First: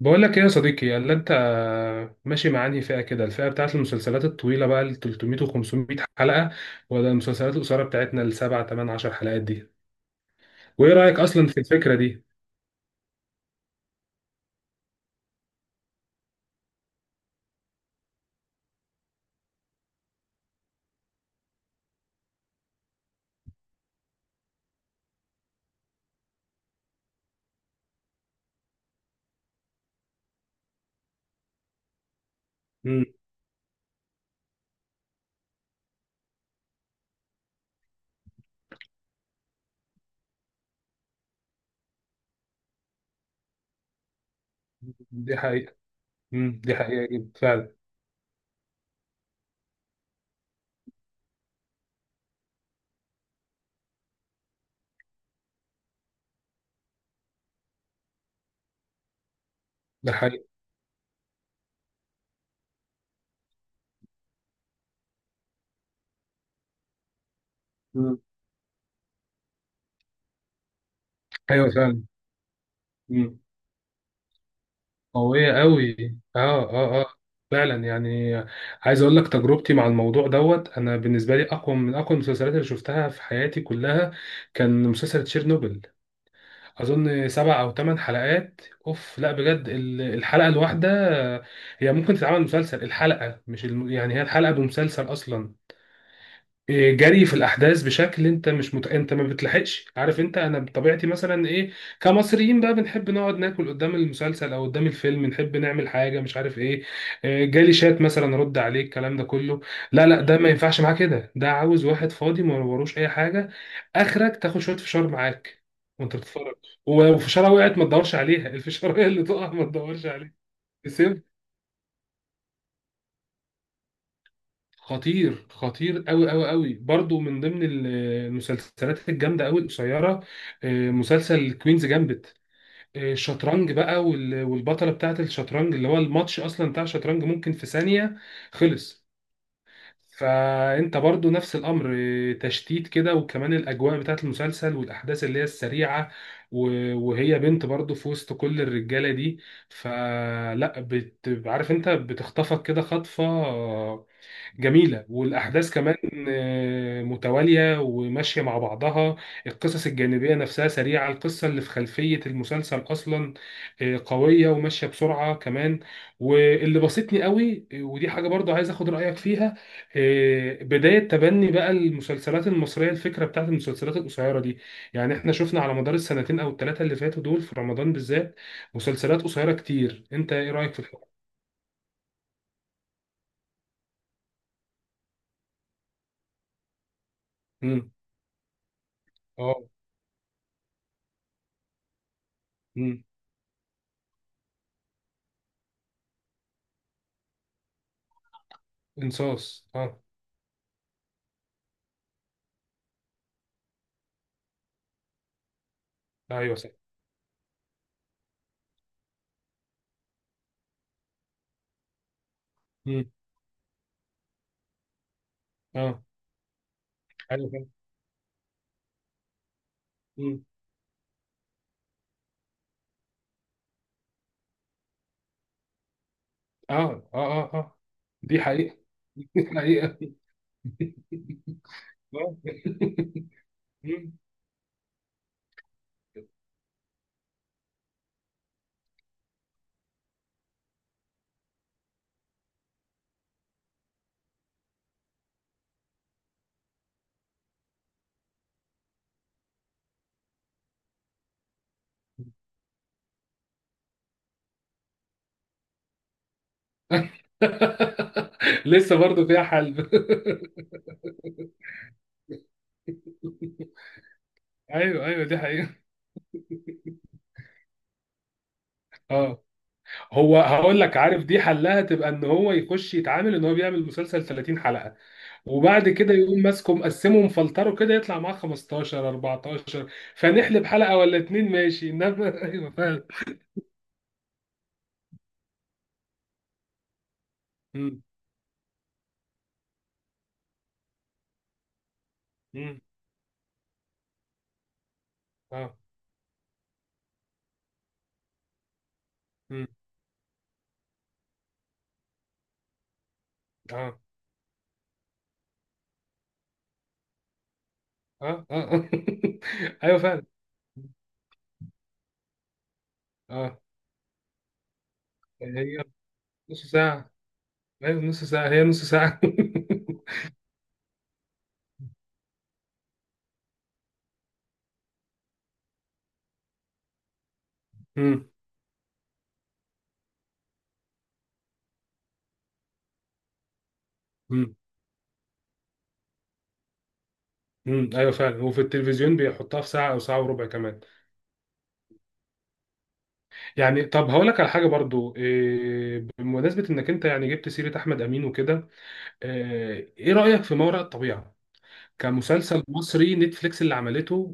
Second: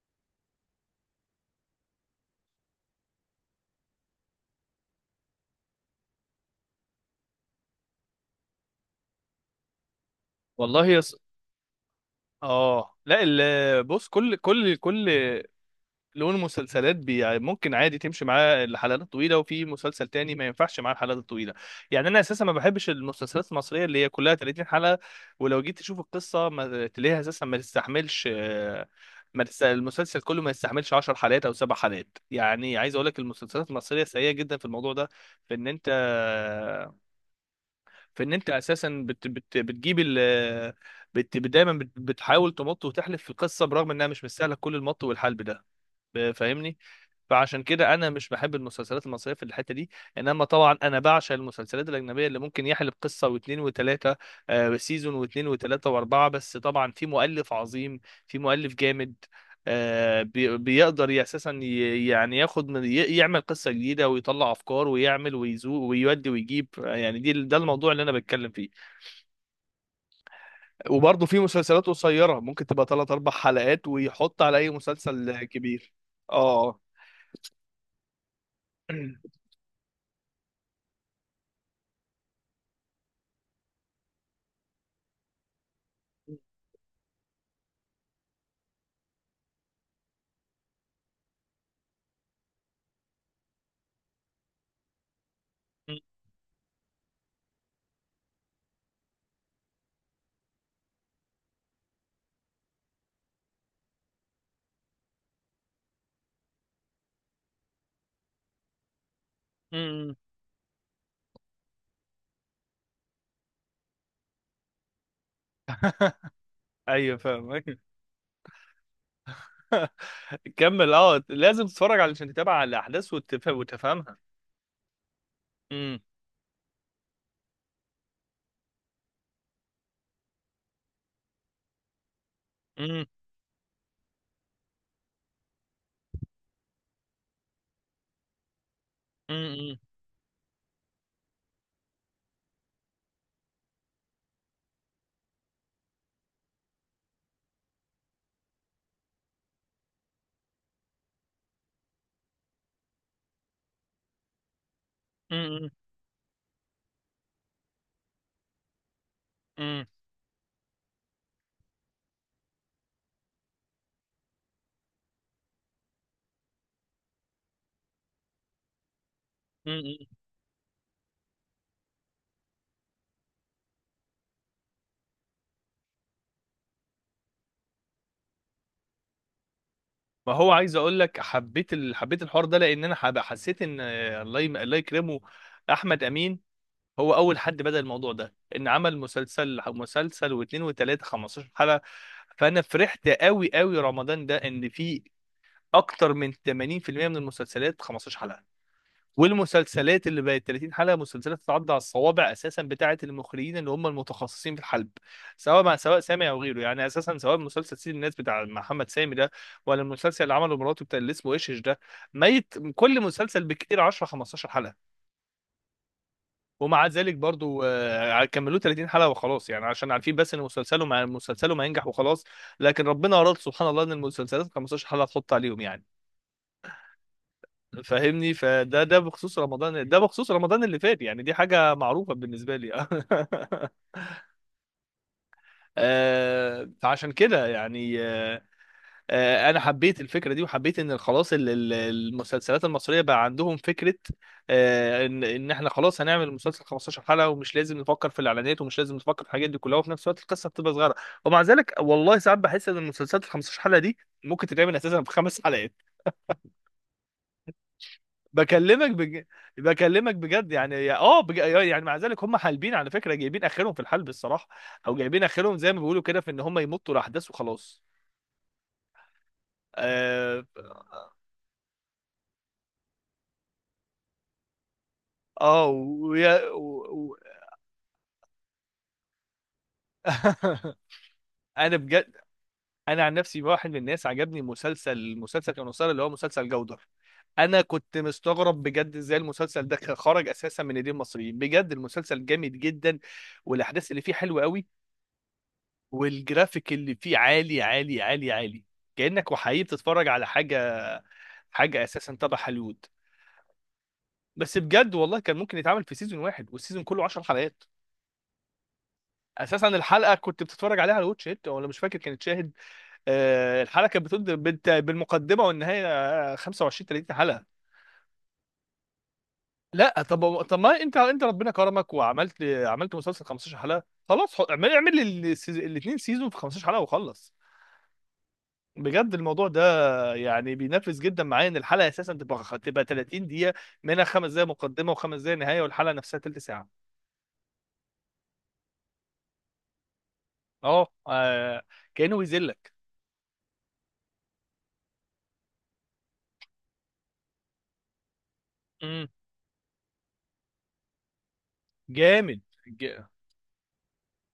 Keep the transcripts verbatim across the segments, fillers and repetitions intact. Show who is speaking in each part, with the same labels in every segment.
Speaker 1: بقول لك ايه يا صديقي؟ اللي انت ماشي مع انهي فئه كده، الفئه بتاعت المسلسلات الطويله بقى ال تلات ميت و خمس ميت حلقه، ولا المسلسلات القصيره بتاعتنا السبع تمن عشر حلقات دي؟
Speaker 2: والله
Speaker 1: وايه
Speaker 2: يص...
Speaker 1: رايك اصلا في الفكره دي؟
Speaker 2: اه، لا، ال... بص، كل كل كل لون مسلسلات بي... يعني ممكن عادي تمشي معاه الحلقات الطويله، وفي مسلسل تاني ما ينفعش معاه الحلقات الطويله. يعني انا اساسا ما بحبش المسلسلات المصريه اللي هي كلها ثلاثين حلقة حلقه، ولو جيت تشوف القصه ما تلاقيها اساسا ما تستحملش. آه، ما تست... المسلسل كله ما يستحملش 10 حلقات او سبع حلقات. يعني عايز
Speaker 1: امم
Speaker 2: اقول لك المسلسلات المصريه سيئه جدا في الموضوع ده، في ان انت، فان انت اساسا بت بت بتجيب ال بت بت- دايما بت بتحاول تمط وتحلف في القصه برغم انها مش مستاهله كل المط
Speaker 1: دي
Speaker 2: والحلب ده.
Speaker 1: حقيقه. امم دي
Speaker 2: فاهمني؟
Speaker 1: حقيقه جدا
Speaker 2: فعشان
Speaker 1: فعلا.
Speaker 2: كده انا مش بحب المسلسلات المصريه في الحته دي. انما طبعا انا بعشق المسلسلات الاجنبيه اللي ممكن يحلب قصه واثنين وثلاثه سيزون واثنين وثلاثه واربعه، بس طبعا في مؤلف عظيم، في مؤلف جامد.
Speaker 1: ده
Speaker 2: آه،
Speaker 1: حقيقه.
Speaker 2: بي- بيقدر ي- اساسا ي- يعني ياخد من ي- يعمل قصه جديده، ويطلع افكار، ويعمل، ويزوق، ويودي، ويجيب. يعني دي ده الموضوع اللي انا
Speaker 1: امم.
Speaker 2: بتكلم فيه. وبرضه في
Speaker 1: ايوه
Speaker 2: مسلسلات
Speaker 1: فعلا.
Speaker 2: قصيره ممكن تبقى ثلاث اربع
Speaker 1: امم.
Speaker 2: حلقات ويحط على اي مسلسل
Speaker 1: قويه
Speaker 2: كبير.
Speaker 1: قوي. اه،
Speaker 2: اه.
Speaker 1: اه، اه، فعلا يعني. عايز اقول لك تجربتي مع الموضوع دوت، انا بالنسبه لي اقوى من اقوى المسلسلات اللي شفتها في حياتي كلها، كان مسلسل تشيرنوبل. اظن سبع او ثمان حلقات. اوف لا، بجد ال- الحلقه الواحده هي ممكن تتعمل مسلسل. الحلقه مش الم... يعني هي الحلقه بمسلسل اصلا.
Speaker 2: م-
Speaker 1: جري في الاحداث بشكل انت مش مت... انت ما بتلحقش. عارف انت، انا بطبيعتي مثلا ايه، كمصريين بقى بنحب نقعد ناكل قدام المسلسل او قدام الفيلم، نحب نعمل حاجه مش عارف ايه، آه، جالي شات مثلا رد عليه الكلام ده كله.
Speaker 2: م-
Speaker 1: لا
Speaker 2: م.
Speaker 1: لا، ده ما ينفعش معاه كده، ده عاوز واحد فاضي ما وروش اي حاجه، اخرك تاخد شويه فشار معاك وانت بتتفرج.
Speaker 2: ايوه،
Speaker 1: ولو فشاره
Speaker 2: فاهمك.
Speaker 1: وقعت ما تدورش عليها الفشاره هي اللي تقع ما تدورش عليها.
Speaker 2: كمل. اه، لازم تتفرج علشان تتابع على الاحداث وتف... وتفهمها.
Speaker 1: خطير،
Speaker 2: م-
Speaker 1: خطير قوي قوي قوي برضو، من ضمن ال- المسلسلات الجامده قوي القصيره، آه، مسلسل كوينز جامبت.
Speaker 2: م-
Speaker 1: الشطرنج بقى وال- والبطله بتاعه الشطرنج، اللي هو الماتش اصلا بتاع الشطرنج ممكن في ثانيه خلص.
Speaker 2: م- م-
Speaker 1: فانت برضو نفس الامر، آه، تشتيت كده، وكمان الاجواء بتاعه المسلسل والاحداث اللي هي السريعه. و- وهي بنت برضو في وسط كل الرجاله دي. فلا بت... عارف انت، بتخطفك كده خطفه جميلة.
Speaker 2: م-
Speaker 1: والأحداث كمان آه، متوالية وماشية مع بعضها.
Speaker 2: م-
Speaker 1: القصص
Speaker 2: م-
Speaker 1: الجانبية نفسها سريعة، القصة اللي في خلفية المسلسل أصلا آه، قوية وماشية بسرعة كمان. واللي بسطني قوي، آه، ودي حاجة برضو عايز أخد رأيك فيها،
Speaker 2: م.
Speaker 1: آه، بداية تبني بقى المسلسلات المصرية الفكرة بتاعت المسلسلات القصيرة دي. يعني إحنا شفنا على مدار السنتين أو الثلاثة اللي فاتوا دول، في رمضان بالذات مسلسلات قصيرة كتير.
Speaker 2: ما
Speaker 1: أنت إيه
Speaker 2: هو
Speaker 1: رأيك
Speaker 2: عايز
Speaker 1: في
Speaker 2: اقول
Speaker 1: الحوار؟
Speaker 2: لك، حبيت ال... حبيت الحوار ده لان انا حب... حسيت ان آه، الله يم... الله يكرمه احمد امين، هو اول حد بدأ
Speaker 1: مم.
Speaker 2: الموضوع ده، ان عمل مسلسل
Speaker 1: اه.
Speaker 2: مسلسل واثنين وثلاثه خمسة عشر حلقة حلقه. فانا
Speaker 1: مم.
Speaker 2: فرحت قوي قوي رمضان ده ان في اكتر من تمانين في المية من المسلسلات خمستاشر حلقه،
Speaker 1: انصاص. اه.
Speaker 2: والمسلسلات اللي بقت ثلاثين حلقه مسلسلات تتعدى على الصوابع اساسا، بتاعه المخرجين اللي هم المتخصصين في الحلب، سواء مع سواء سامي او
Speaker 1: ايوه
Speaker 2: غيره.
Speaker 1: صح.
Speaker 2: يعني اساسا سواء مسلسل سيد الناس بتاع محمد سامي ده، ولا المسلسل اللي عمله مراته بتاع اللي اسمه ايش، إيش ده، ميت كل
Speaker 1: مم.
Speaker 2: مسلسل بكتير عشرة خمستاشر حلقه.
Speaker 1: اه.
Speaker 2: ومع ذلك
Speaker 1: ايوه
Speaker 2: برضو
Speaker 1: فعلا.
Speaker 2: آه، كملوه ثلاثين حلقه وخلاص، يعني عشان عارفين بس ان
Speaker 1: مم.
Speaker 2: مسلسله مع مسلسله ما ينجح وخلاص. لكن ربنا اراد سبحان الله ان المسلسلات خمستاشر حلقه تحط عليهم يعني.
Speaker 1: اه، اه، اه، اه،
Speaker 2: فاهمني؟
Speaker 1: دي حقيقة.
Speaker 2: فده ده بخصوص
Speaker 1: دي
Speaker 2: رمضان، ده
Speaker 1: حقيقة.
Speaker 2: بخصوص رمضان اللي فات. يعني دي حاجة معروفة
Speaker 1: آه.
Speaker 2: بالنسبة لي.
Speaker 1: مم.
Speaker 2: آه، فعشان كده يعني، آه، آه، انا حبيت الفكرة دي، وحبيت ان خلاص ال- ال- المسلسلات المصرية بقى عندهم فكرة، آه، ان ان احنا خلاص هنعمل مسلسل خمستاشر حلقة، ومش لازم نفكر في الاعلانات، ومش لازم نفكر في الحاجات دي كلها، وفي نفس الوقت القصة بتبقى صغيرة. ومع ذلك والله ساعات بحس ان المسلسلات ال خمسة عشر حلقة دي ممكن تتعمل اساسا في خمس. بكلمك
Speaker 1: لسه
Speaker 2: بج...
Speaker 1: برضو فيها حل.
Speaker 2: بكلمك بجد، يعني يا- اه بج... يعني مع ذلك هم حالبين على فكره، جايبين اخرهم في الحلب الصراحه، او
Speaker 1: ايوه،
Speaker 2: جايبين
Speaker 1: ايوه، دي
Speaker 2: اخرهم
Speaker 1: حقيقة.
Speaker 2: زي ما بيقولوا كده، في ان هم يمطوا الاحداث وخلاص.
Speaker 1: اه، هو
Speaker 2: اه،
Speaker 1: هقول لك، عارف دي حلها تبقى ان هو يخش يتعامل ان هو بيعمل مسلسل ثلاثين حلقة،
Speaker 2: اه.
Speaker 1: وبعد كده
Speaker 2: ويا...
Speaker 1: يقوم
Speaker 2: و...
Speaker 1: ماسكه
Speaker 2: و...
Speaker 1: مقسمه مفلتره كده يطلع معاه خمستاشر اربعة عشر، فنحلب حلقة ولا اتنين
Speaker 2: انا
Speaker 1: ماشي،
Speaker 2: بجد،
Speaker 1: انما ايوه
Speaker 2: انا
Speaker 1: فعلا.
Speaker 2: عن نفسي واحد من الناس عجبني مسلسل، المسلسل كان مسلسل اللي هو مسلسل جودر. انا كنت
Speaker 1: مم.
Speaker 2: مستغرب بجد ازاي المسلسل ده خرج اساسا من ايدين المصريين. بجد المسلسل جامد
Speaker 1: مم.
Speaker 2: جدا، والاحداث اللي فيه حلوه قوي،
Speaker 1: اه.
Speaker 2: والجرافيك اللي فيه عالي عالي عالي عالي، كأنك وحقيقي
Speaker 1: مم.
Speaker 2: بتتفرج على حاجة حاجة اساسا تبع هوليوود.
Speaker 1: اه،
Speaker 2: بس بجد والله كان ممكن يتعمل في سيزون واحد، والسيزون كله 10 حلقات.
Speaker 1: اه، اه، آه.
Speaker 2: اساسا
Speaker 1: ايوه
Speaker 2: الحلقة
Speaker 1: فعلا.
Speaker 2: كنت بتتفرج عليها على واتش ات، ولا مش فاكر كانت شاهد.
Speaker 1: اه،
Speaker 2: آه، الحلقة كانت بتبدأ بالت- بالمقدمة
Speaker 1: هي
Speaker 2: والنهاية، آه،
Speaker 1: نص
Speaker 2: خمسة وعشرين
Speaker 1: ساعة.
Speaker 2: ثلاثين حلقة.
Speaker 1: أيوة نص ساعة، هي نص ساعة.
Speaker 2: لا طب طب، ما انت انت ربنا كرمك وعملت عملت مسلسل خمسة عشر حلقة، خلاص، حط- اعمل اعمل الاثنين سيزون في خمسة عشر حلقة وخلص.
Speaker 1: مم.
Speaker 2: بجد الموضوع ده يعني بينفذ جدا معايا، ان الحلقه اساسا تبقى تبقى ثلاثين دقيقة دقيقه، منها خمس دقائق
Speaker 1: مم.
Speaker 2: مقدمه وخمس دقائق نهايه، والحلقه نفسها تلت ساعه.
Speaker 1: مم. أيوة فعلا، وفي التلفزيون بيحطها في ساعة أو ساعة وربع كمان.
Speaker 2: اه. آه، كانه بيذلك.
Speaker 1: يعني طب هقول لك على حاجة برضو، إيه بمناسبة إنك أنت يعني جبت سيرة أحمد أمين وكده،
Speaker 2: امم
Speaker 1: إيه إيه رأيك في ما وراء الطبيعة؟
Speaker 2: جامد.
Speaker 1: كمسلسل
Speaker 2: ج-
Speaker 1: مصري نتفليكس اللي عملته،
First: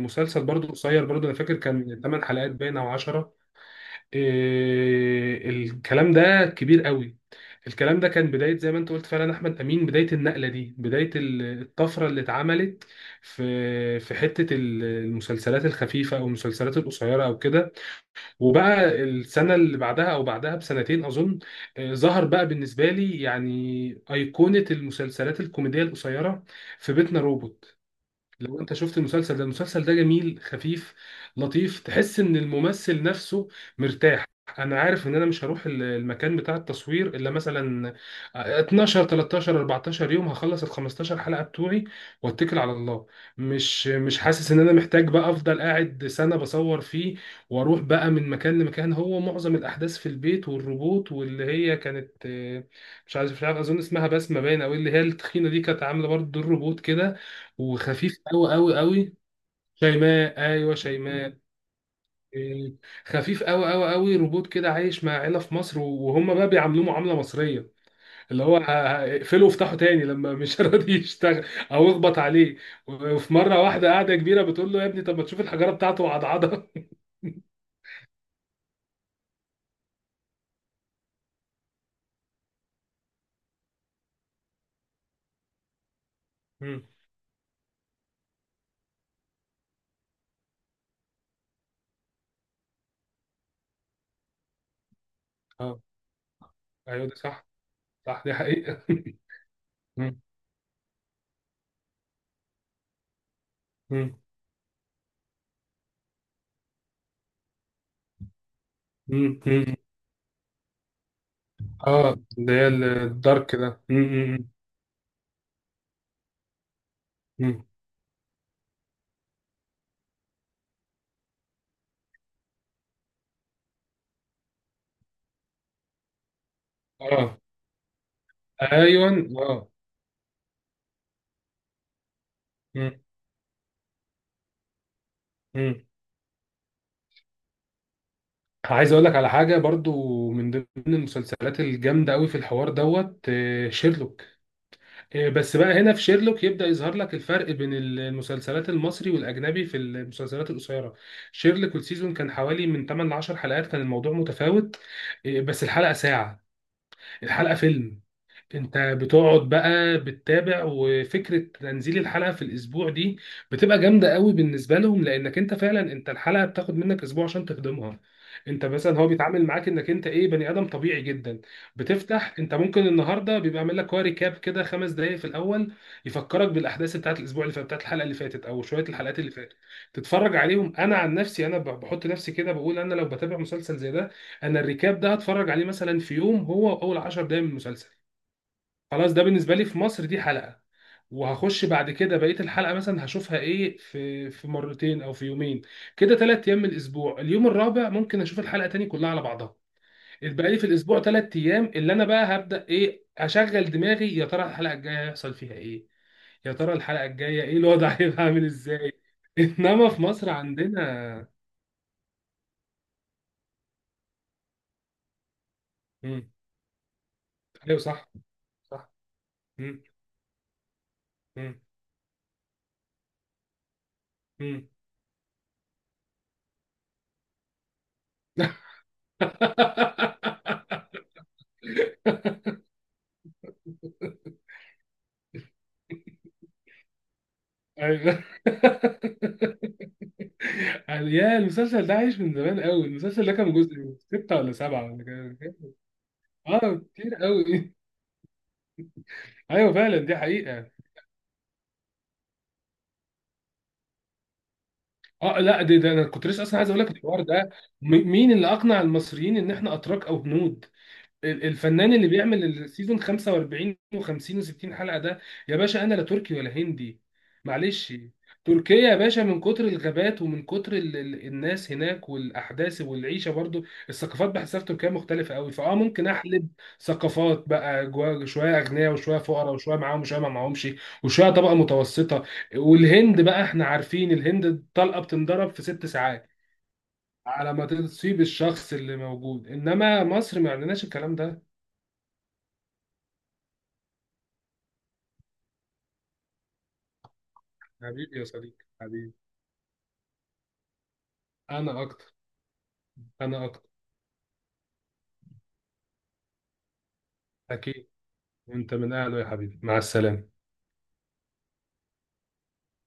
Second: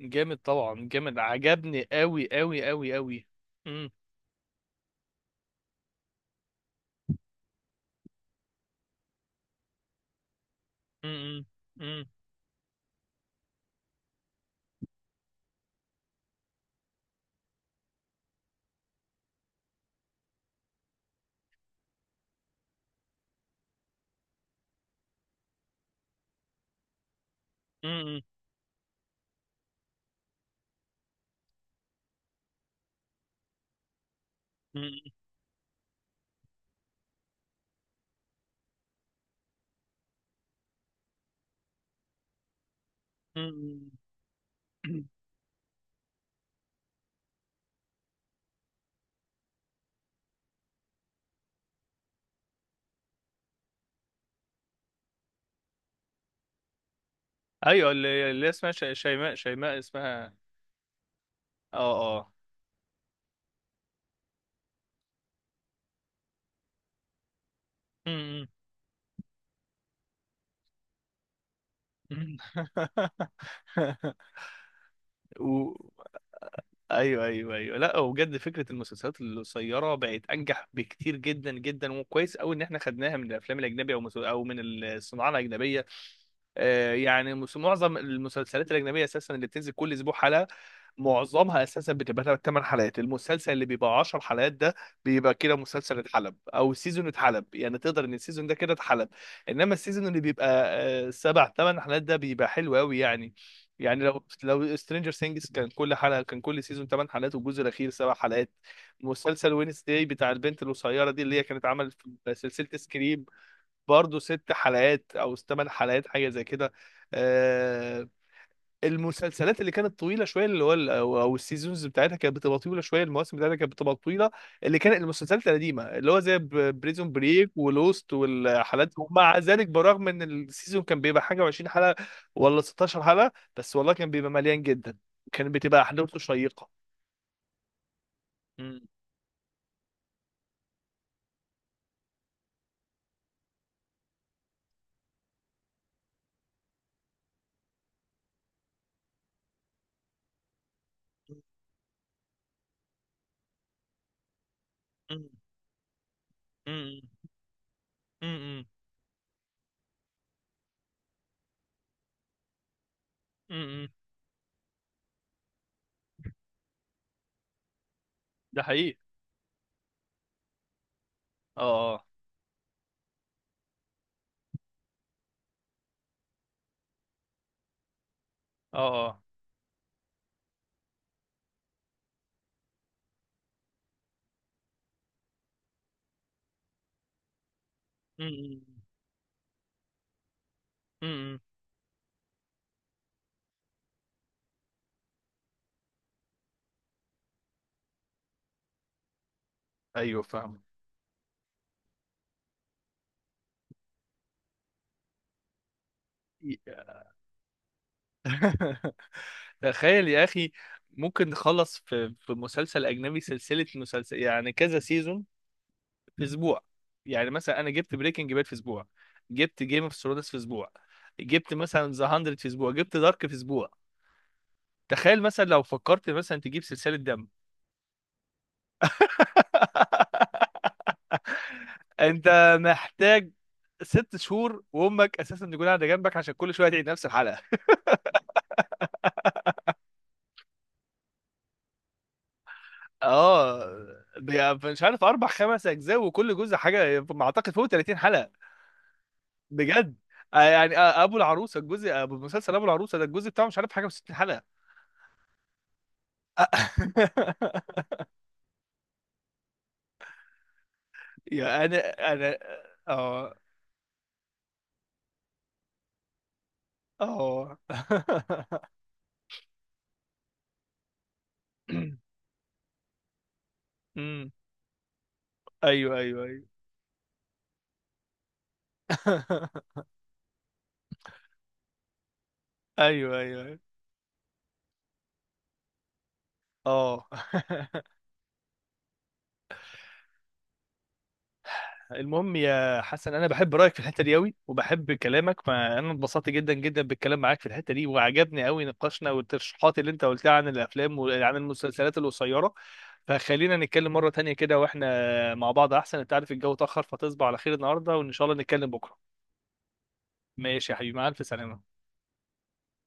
Speaker 2: جامد
Speaker 1: برضو
Speaker 2: طبعا،
Speaker 1: قصير،
Speaker 2: جامد،
Speaker 1: برضو أنا فاكر
Speaker 2: عجبني
Speaker 1: كان ثماني
Speaker 2: قوي
Speaker 1: حلقات
Speaker 2: قوي
Speaker 1: باين أو
Speaker 2: قوي قوي.
Speaker 1: عشرة.
Speaker 2: امم
Speaker 1: إيه الكلام ده كبير قوي. الكلام ده كان بداية، زي ما انت قلت فعلا، احمد امين بداية النقلة دي، بداية
Speaker 2: امم
Speaker 1: ال-
Speaker 2: امم
Speaker 1: الطفرة اللي اتعملت في في حتة ال- المسلسلات الخفيفة او المسلسلات القصيرة او كده. وبقى السنة اللي بعدها او بعدها بسنتين اظن، آه، ظهر بقى بالنسبة لي يعني ايقونة المسلسلات الكوميدية القصيرة، في بيتنا روبوت.
Speaker 2: امم
Speaker 1: لو انت شفت المسلسل ده، المسلسل ده جميل، خفيف لطيف، تحس ان الممثل نفسه مرتاح. انا عارف ان انا مش هروح ال- المكان بتاع التصوير الا مثلا اتناشر تلتاشر اربعتاشر يوم، هخلص ال خمستاشر حلقة بتوعي واتكل على الله.
Speaker 2: امم
Speaker 1: مش مش حاسس ان انا محتاج بقى افضل قاعد سنة بصور فيه، واروح بقى من مكان لمكان. هو معظم الاحداث في البيت، والروبوت واللي هي كانت آه، مش عارف مش عارف اظن اسمها بسمة باينة، او اللي هي التخينة دي كانت عاملة برضه دور روبوت كده.
Speaker 2: ايوه،
Speaker 1: وخفيف
Speaker 2: اللي اللي
Speaker 1: قوي
Speaker 2: اسمها
Speaker 1: قوي
Speaker 2: ش-
Speaker 1: قوي.
Speaker 2: شيماء، شيماء اسمها.
Speaker 1: شيماء، ايوه شيماء.
Speaker 2: اه، اه.
Speaker 1: إيه، خفيف قوي قوي قوي، روبوت كده عايش مع عيله في مصر، وهم بقى بيعاملوه معامله مصريه، اللي
Speaker 2: امم
Speaker 1: هو ه- ه- اقفله وافتحه تاني لما مش راضي يشتغل، او اخبط عليه. وفي مره واحده قاعده كبيره بتقول له يا ابني، طب ما تشوف الحجاره بتاعته وعضعضها.
Speaker 2: ايوه، ايوه، ايوه. لا، وبجد فكره المسلسلات القصيره بقت انجح بكتير جدا جدا، وكويس قوي ان احنا خدناها من الافلام الاجنبيه، او مسل- او من الصناعه الاجنبيه.
Speaker 1: مم.
Speaker 2: آه، يعني مس- معظم المسلسلات الاجنبيه اساسا اللي بتنزل كل اسبوع حلقه، معظمها اساسا بتبقى 8 حلقات. المسلسل اللي بيبقى 10 حلقات ده بيبقى كده
Speaker 1: اه.
Speaker 2: مسلسل اتحلب، او سيزون
Speaker 1: ايوه ده
Speaker 2: اتحلب،
Speaker 1: صح.
Speaker 2: يعني تقدر ان
Speaker 1: صح دي
Speaker 2: السيزون ده كده
Speaker 1: حقيقه.
Speaker 2: اتحلب. انما السيزون
Speaker 1: مم.
Speaker 2: اللي بيبقى سبع ثمانية حلقات ده بيبقى حلو قوي يعني. يعني
Speaker 1: مم.
Speaker 2: لو لو سترينجر ثينجز كان كل حلقه كان كل سيزون 8 حلقات، والجزء الاخير سبع حلقات.
Speaker 1: مم.
Speaker 2: مسلسل
Speaker 1: مم.
Speaker 2: وينسداي بتاع البنت القصيره دي، اللي هي كانت عملت
Speaker 1: اه،
Speaker 2: في
Speaker 1: اللي هي
Speaker 2: سلسله سكريم،
Speaker 1: الدارك ده. مم.
Speaker 2: برضه
Speaker 1: مم.
Speaker 2: ست حلقات او ثمان حلقات حاجه زي كده.
Speaker 1: مم.
Speaker 2: آه، المسلسلات اللي كانت طويله شويه، اللي هو ال- او أو السيزونز بتاعتها كانت بتبقى طويله شويه، المواسم بتاعتها كانت بتبقى طويله، اللي كانت المسلسلات القديمه اللي هو زي بريزون
Speaker 1: اه.
Speaker 2: بريك ولوست والحالات دي.
Speaker 1: ايوه.
Speaker 2: ومع ذلك
Speaker 1: اه.
Speaker 2: برغم ان السيزون كان بيبقى حاجه وعشرين حلقة، ولا ستاشر حلقة حلقه، بس والله كان بيبقى مليان جدا، كان بتبقى
Speaker 1: مم.
Speaker 2: احداثه شيقه. مم.
Speaker 1: عايز اقول لك على حاجه برضو من ضمن المسلسلات الجامده قوي في الحوار دوت، آه، شيرلوك. آه، بس بقى هنا في شيرلوك يبدا يظهر لك الفرق بين المسلسلات المصري والاجنبي في المسلسلات القصيره. شيرلوك السيزون كان حوالي من تمنية ل عشر حلقات، كان الموضوع متفاوت،
Speaker 2: مم.
Speaker 1: آه، بس الحلقه ساعه،
Speaker 2: مم.
Speaker 1: الحلقه فيلم.
Speaker 2: مم.
Speaker 1: انت بتقعد بقى بتتابع، وفكره تنزيل الحلقه في الاسبوع دي بتبقى
Speaker 2: مم.
Speaker 1: جامده قوي بالنسبه لهم، لانك انت فعلا، انت الحلقه بتاخد منك اسبوع عشان تخدمها.
Speaker 2: ده
Speaker 1: انت
Speaker 2: حقيقي.
Speaker 1: مثلا هو بيتعامل معاك انك انت ايه، بني ادم طبيعي جدا.
Speaker 2: اه، اه،
Speaker 1: بتفتح انت ممكن النهارده بيبقى عامل لك هو ريكاب كده خمس دقائق في الاول، يفكرك بالاحداث بتاعت الاسبوع اللي فات، بتاعت الحلقه اللي فاتت او شويه
Speaker 2: اه،
Speaker 1: الحلقات
Speaker 2: اه.
Speaker 1: اللي فاتت، تتفرج عليهم. انا عن نفسي، انا ب- بحط نفسي كده بقول، انا لو بتابع مسلسل زي ده، انا الريكاب ده هتفرج عليه مثلا في يوم، هو اول عشر دقائق من المسلسل.
Speaker 2: مم.
Speaker 1: خلاص، ده بالنسبه لي في مصر دي حلقه.
Speaker 2: مم.
Speaker 1: وهخش بعد كده بقيه الحلقه مثلا هشوفها ايه، في في مرتين او في يومين كده، ثلاث ايام من الاسبوع. اليوم الرابع ممكن اشوف الحلقه تاني كلها على بعضها.
Speaker 2: ايوه،
Speaker 1: يبقى لي
Speaker 2: فاهم.
Speaker 1: في الاسبوع ثلاث ايام، اللي انا بقى هبدا ايه، اشغل دماغي يا ترى الحلقه الجايه هيحصل فيها ايه، يا ترى الحلقه الجايه ايه الوضع هيبقى عامل ازاي. انما في
Speaker 2: تخيل يا
Speaker 1: مصر
Speaker 2: اخي،
Speaker 1: عندنا.
Speaker 2: ممكن نخلص في في مسلسل اجنبي سلسله مسلسل، يعني كذا سيزون، في
Speaker 1: امم.
Speaker 2: اسبوع. يعني مثلا انا
Speaker 1: ايوه
Speaker 2: جبت
Speaker 1: صح.
Speaker 2: بريكنج باد في اسبوع،
Speaker 1: صح.
Speaker 2: جبت جيم
Speaker 1: امم.
Speaker 2: اوف ثرونز في اسبوع، جبت
Speaker 1: امم.
Speaker 2: مثلا ذا ميه في اسبوع، جبت دارك في اسبوع.
Speaker 1: امم.
Speaker 2: تخيل مثلا لو فكرت مثلا تجيب سلسله دم. انت محتاج ست شهور، وامك اساسا تكون قاعده جنبك عشان كل شويه تعيد نفس الحلقه.
Speaker 1: ايوه. يعني يا، المسلسل ده عايش من زمان قوي، المسلسل ده كان
Speaker 2: اه.
Speaker 1: جزء ستة ولا
Speaker 2: بي- مش
Speaker 1: سبعة
Speaker 2: عارف
Speaker 1: ولا
Speaker 2: اربع
Speaker 1: كام كام؟
Speaker 2: خمس اجزاء، وكل جزء
Speaker 1: اه،
Speaker 2: حاجه
Speaker 1: كتير
Speaker 2: ما اعتقد فوق
Speaker 1: قوي.
Speaker 2: ثلاثين حلقة حلقه.
Speaker 1: ايوه
Speaker 2: بجد
Speaker 1: فعلا، دي
Speaker 2: آه،
Speaker 1: حقيقة.
Speaker 2: يعني، آه، ابو العروسه، الجزء ابو مسلسل ابو العروسه ده، الجزء بتاعه مش عارف حاجه وستين حلقة.
Speaker 1: اه لا، ده, ده انا كنت لسه اصلا عايز اقول لك الحوار ده. م- مين اللي اقنع المصريين ان احنا اتراك او هنود، ال-
Speaker 2: يا
Speaker 1: الفنان اللي
Speaker 2: انا انا،
Speaker 1: بيعمل السيزون
Speaker 2: اه،
Speaker 1: خمسة واربعين و50 و60 حلقه ده؟ يا باشا، انا لا تركي ولا هندي،
Speaker 2: اه.
Speaker 1: معلش. تركيا يا باشا من كتر الغابات، ومن كتر ال ال الناس هناك والاحداث والعيشه برضو،
Speaker 2: أمم،
Speaker 1: الثقافات بحسها في تركيا مختلفه قوي، فاه
Speaker 2: ايوه،
Speaker 1: ممكن
Speaker 2: ايوه، ايوه.
Speaker 1: احلب ثقافات بقى جوا، شويه اغنياء وشويه فقراء وشويه معاهم وشويه ما معاهمش، وشويه طبقه متوسطه.
Speaker 2: ايوه،
Speaker 1: والهند
Speaker 2: ايوه،
Speaker 1: بقى
Speaker 2: ايوه،
Speaker 1: احنا عارفين الهند، الطلقه بتنضرب في ست ساعات
Speaker 2: اه.
Speaker 1: على ما تصيب الشخص اللي موجود، انما مصر ما عندناش الكلام.
Speaker 2: المهم يا حسن، انا بحب رايك في الحته دي قوي، وبحب كلامك. فانا اتبسطت جدا جدا بالكلام معاك في الحته دي،
Speaker 1: حبيبي يا
Speaker 2: وعجبني قوي
Speaker 1: صديقي،
Speaker 2: نقاشنا،
Speaker 1: حبيبي.
Speaker 2: والترشيحات اللي انت قلتها عن الافلام وعن
Speaker 1: أنا
Speaker 2: المسلسلات
Speaker 1: أكتر.
Speaker 2: القصيره.
Speaker 1: أنا
Speaker 2: فخلينا
Speaker 1: أكتر.
Speaker 2: نتكلم مره تانية كده واحنا مع بعض احسن. انت عارف الجو اتاخر، فتصبح على خير
Speaker 1: أكيد.
Speaker 2: النهارده، وان شاء الله نتكلم
Speaker 1: وأنت من
Speaker 2: بكره.
Speaker 1: أهله يا حبيبي، مع السلامة.
Speaker 2: ماشي يا حبيبي، مع الف سلامه.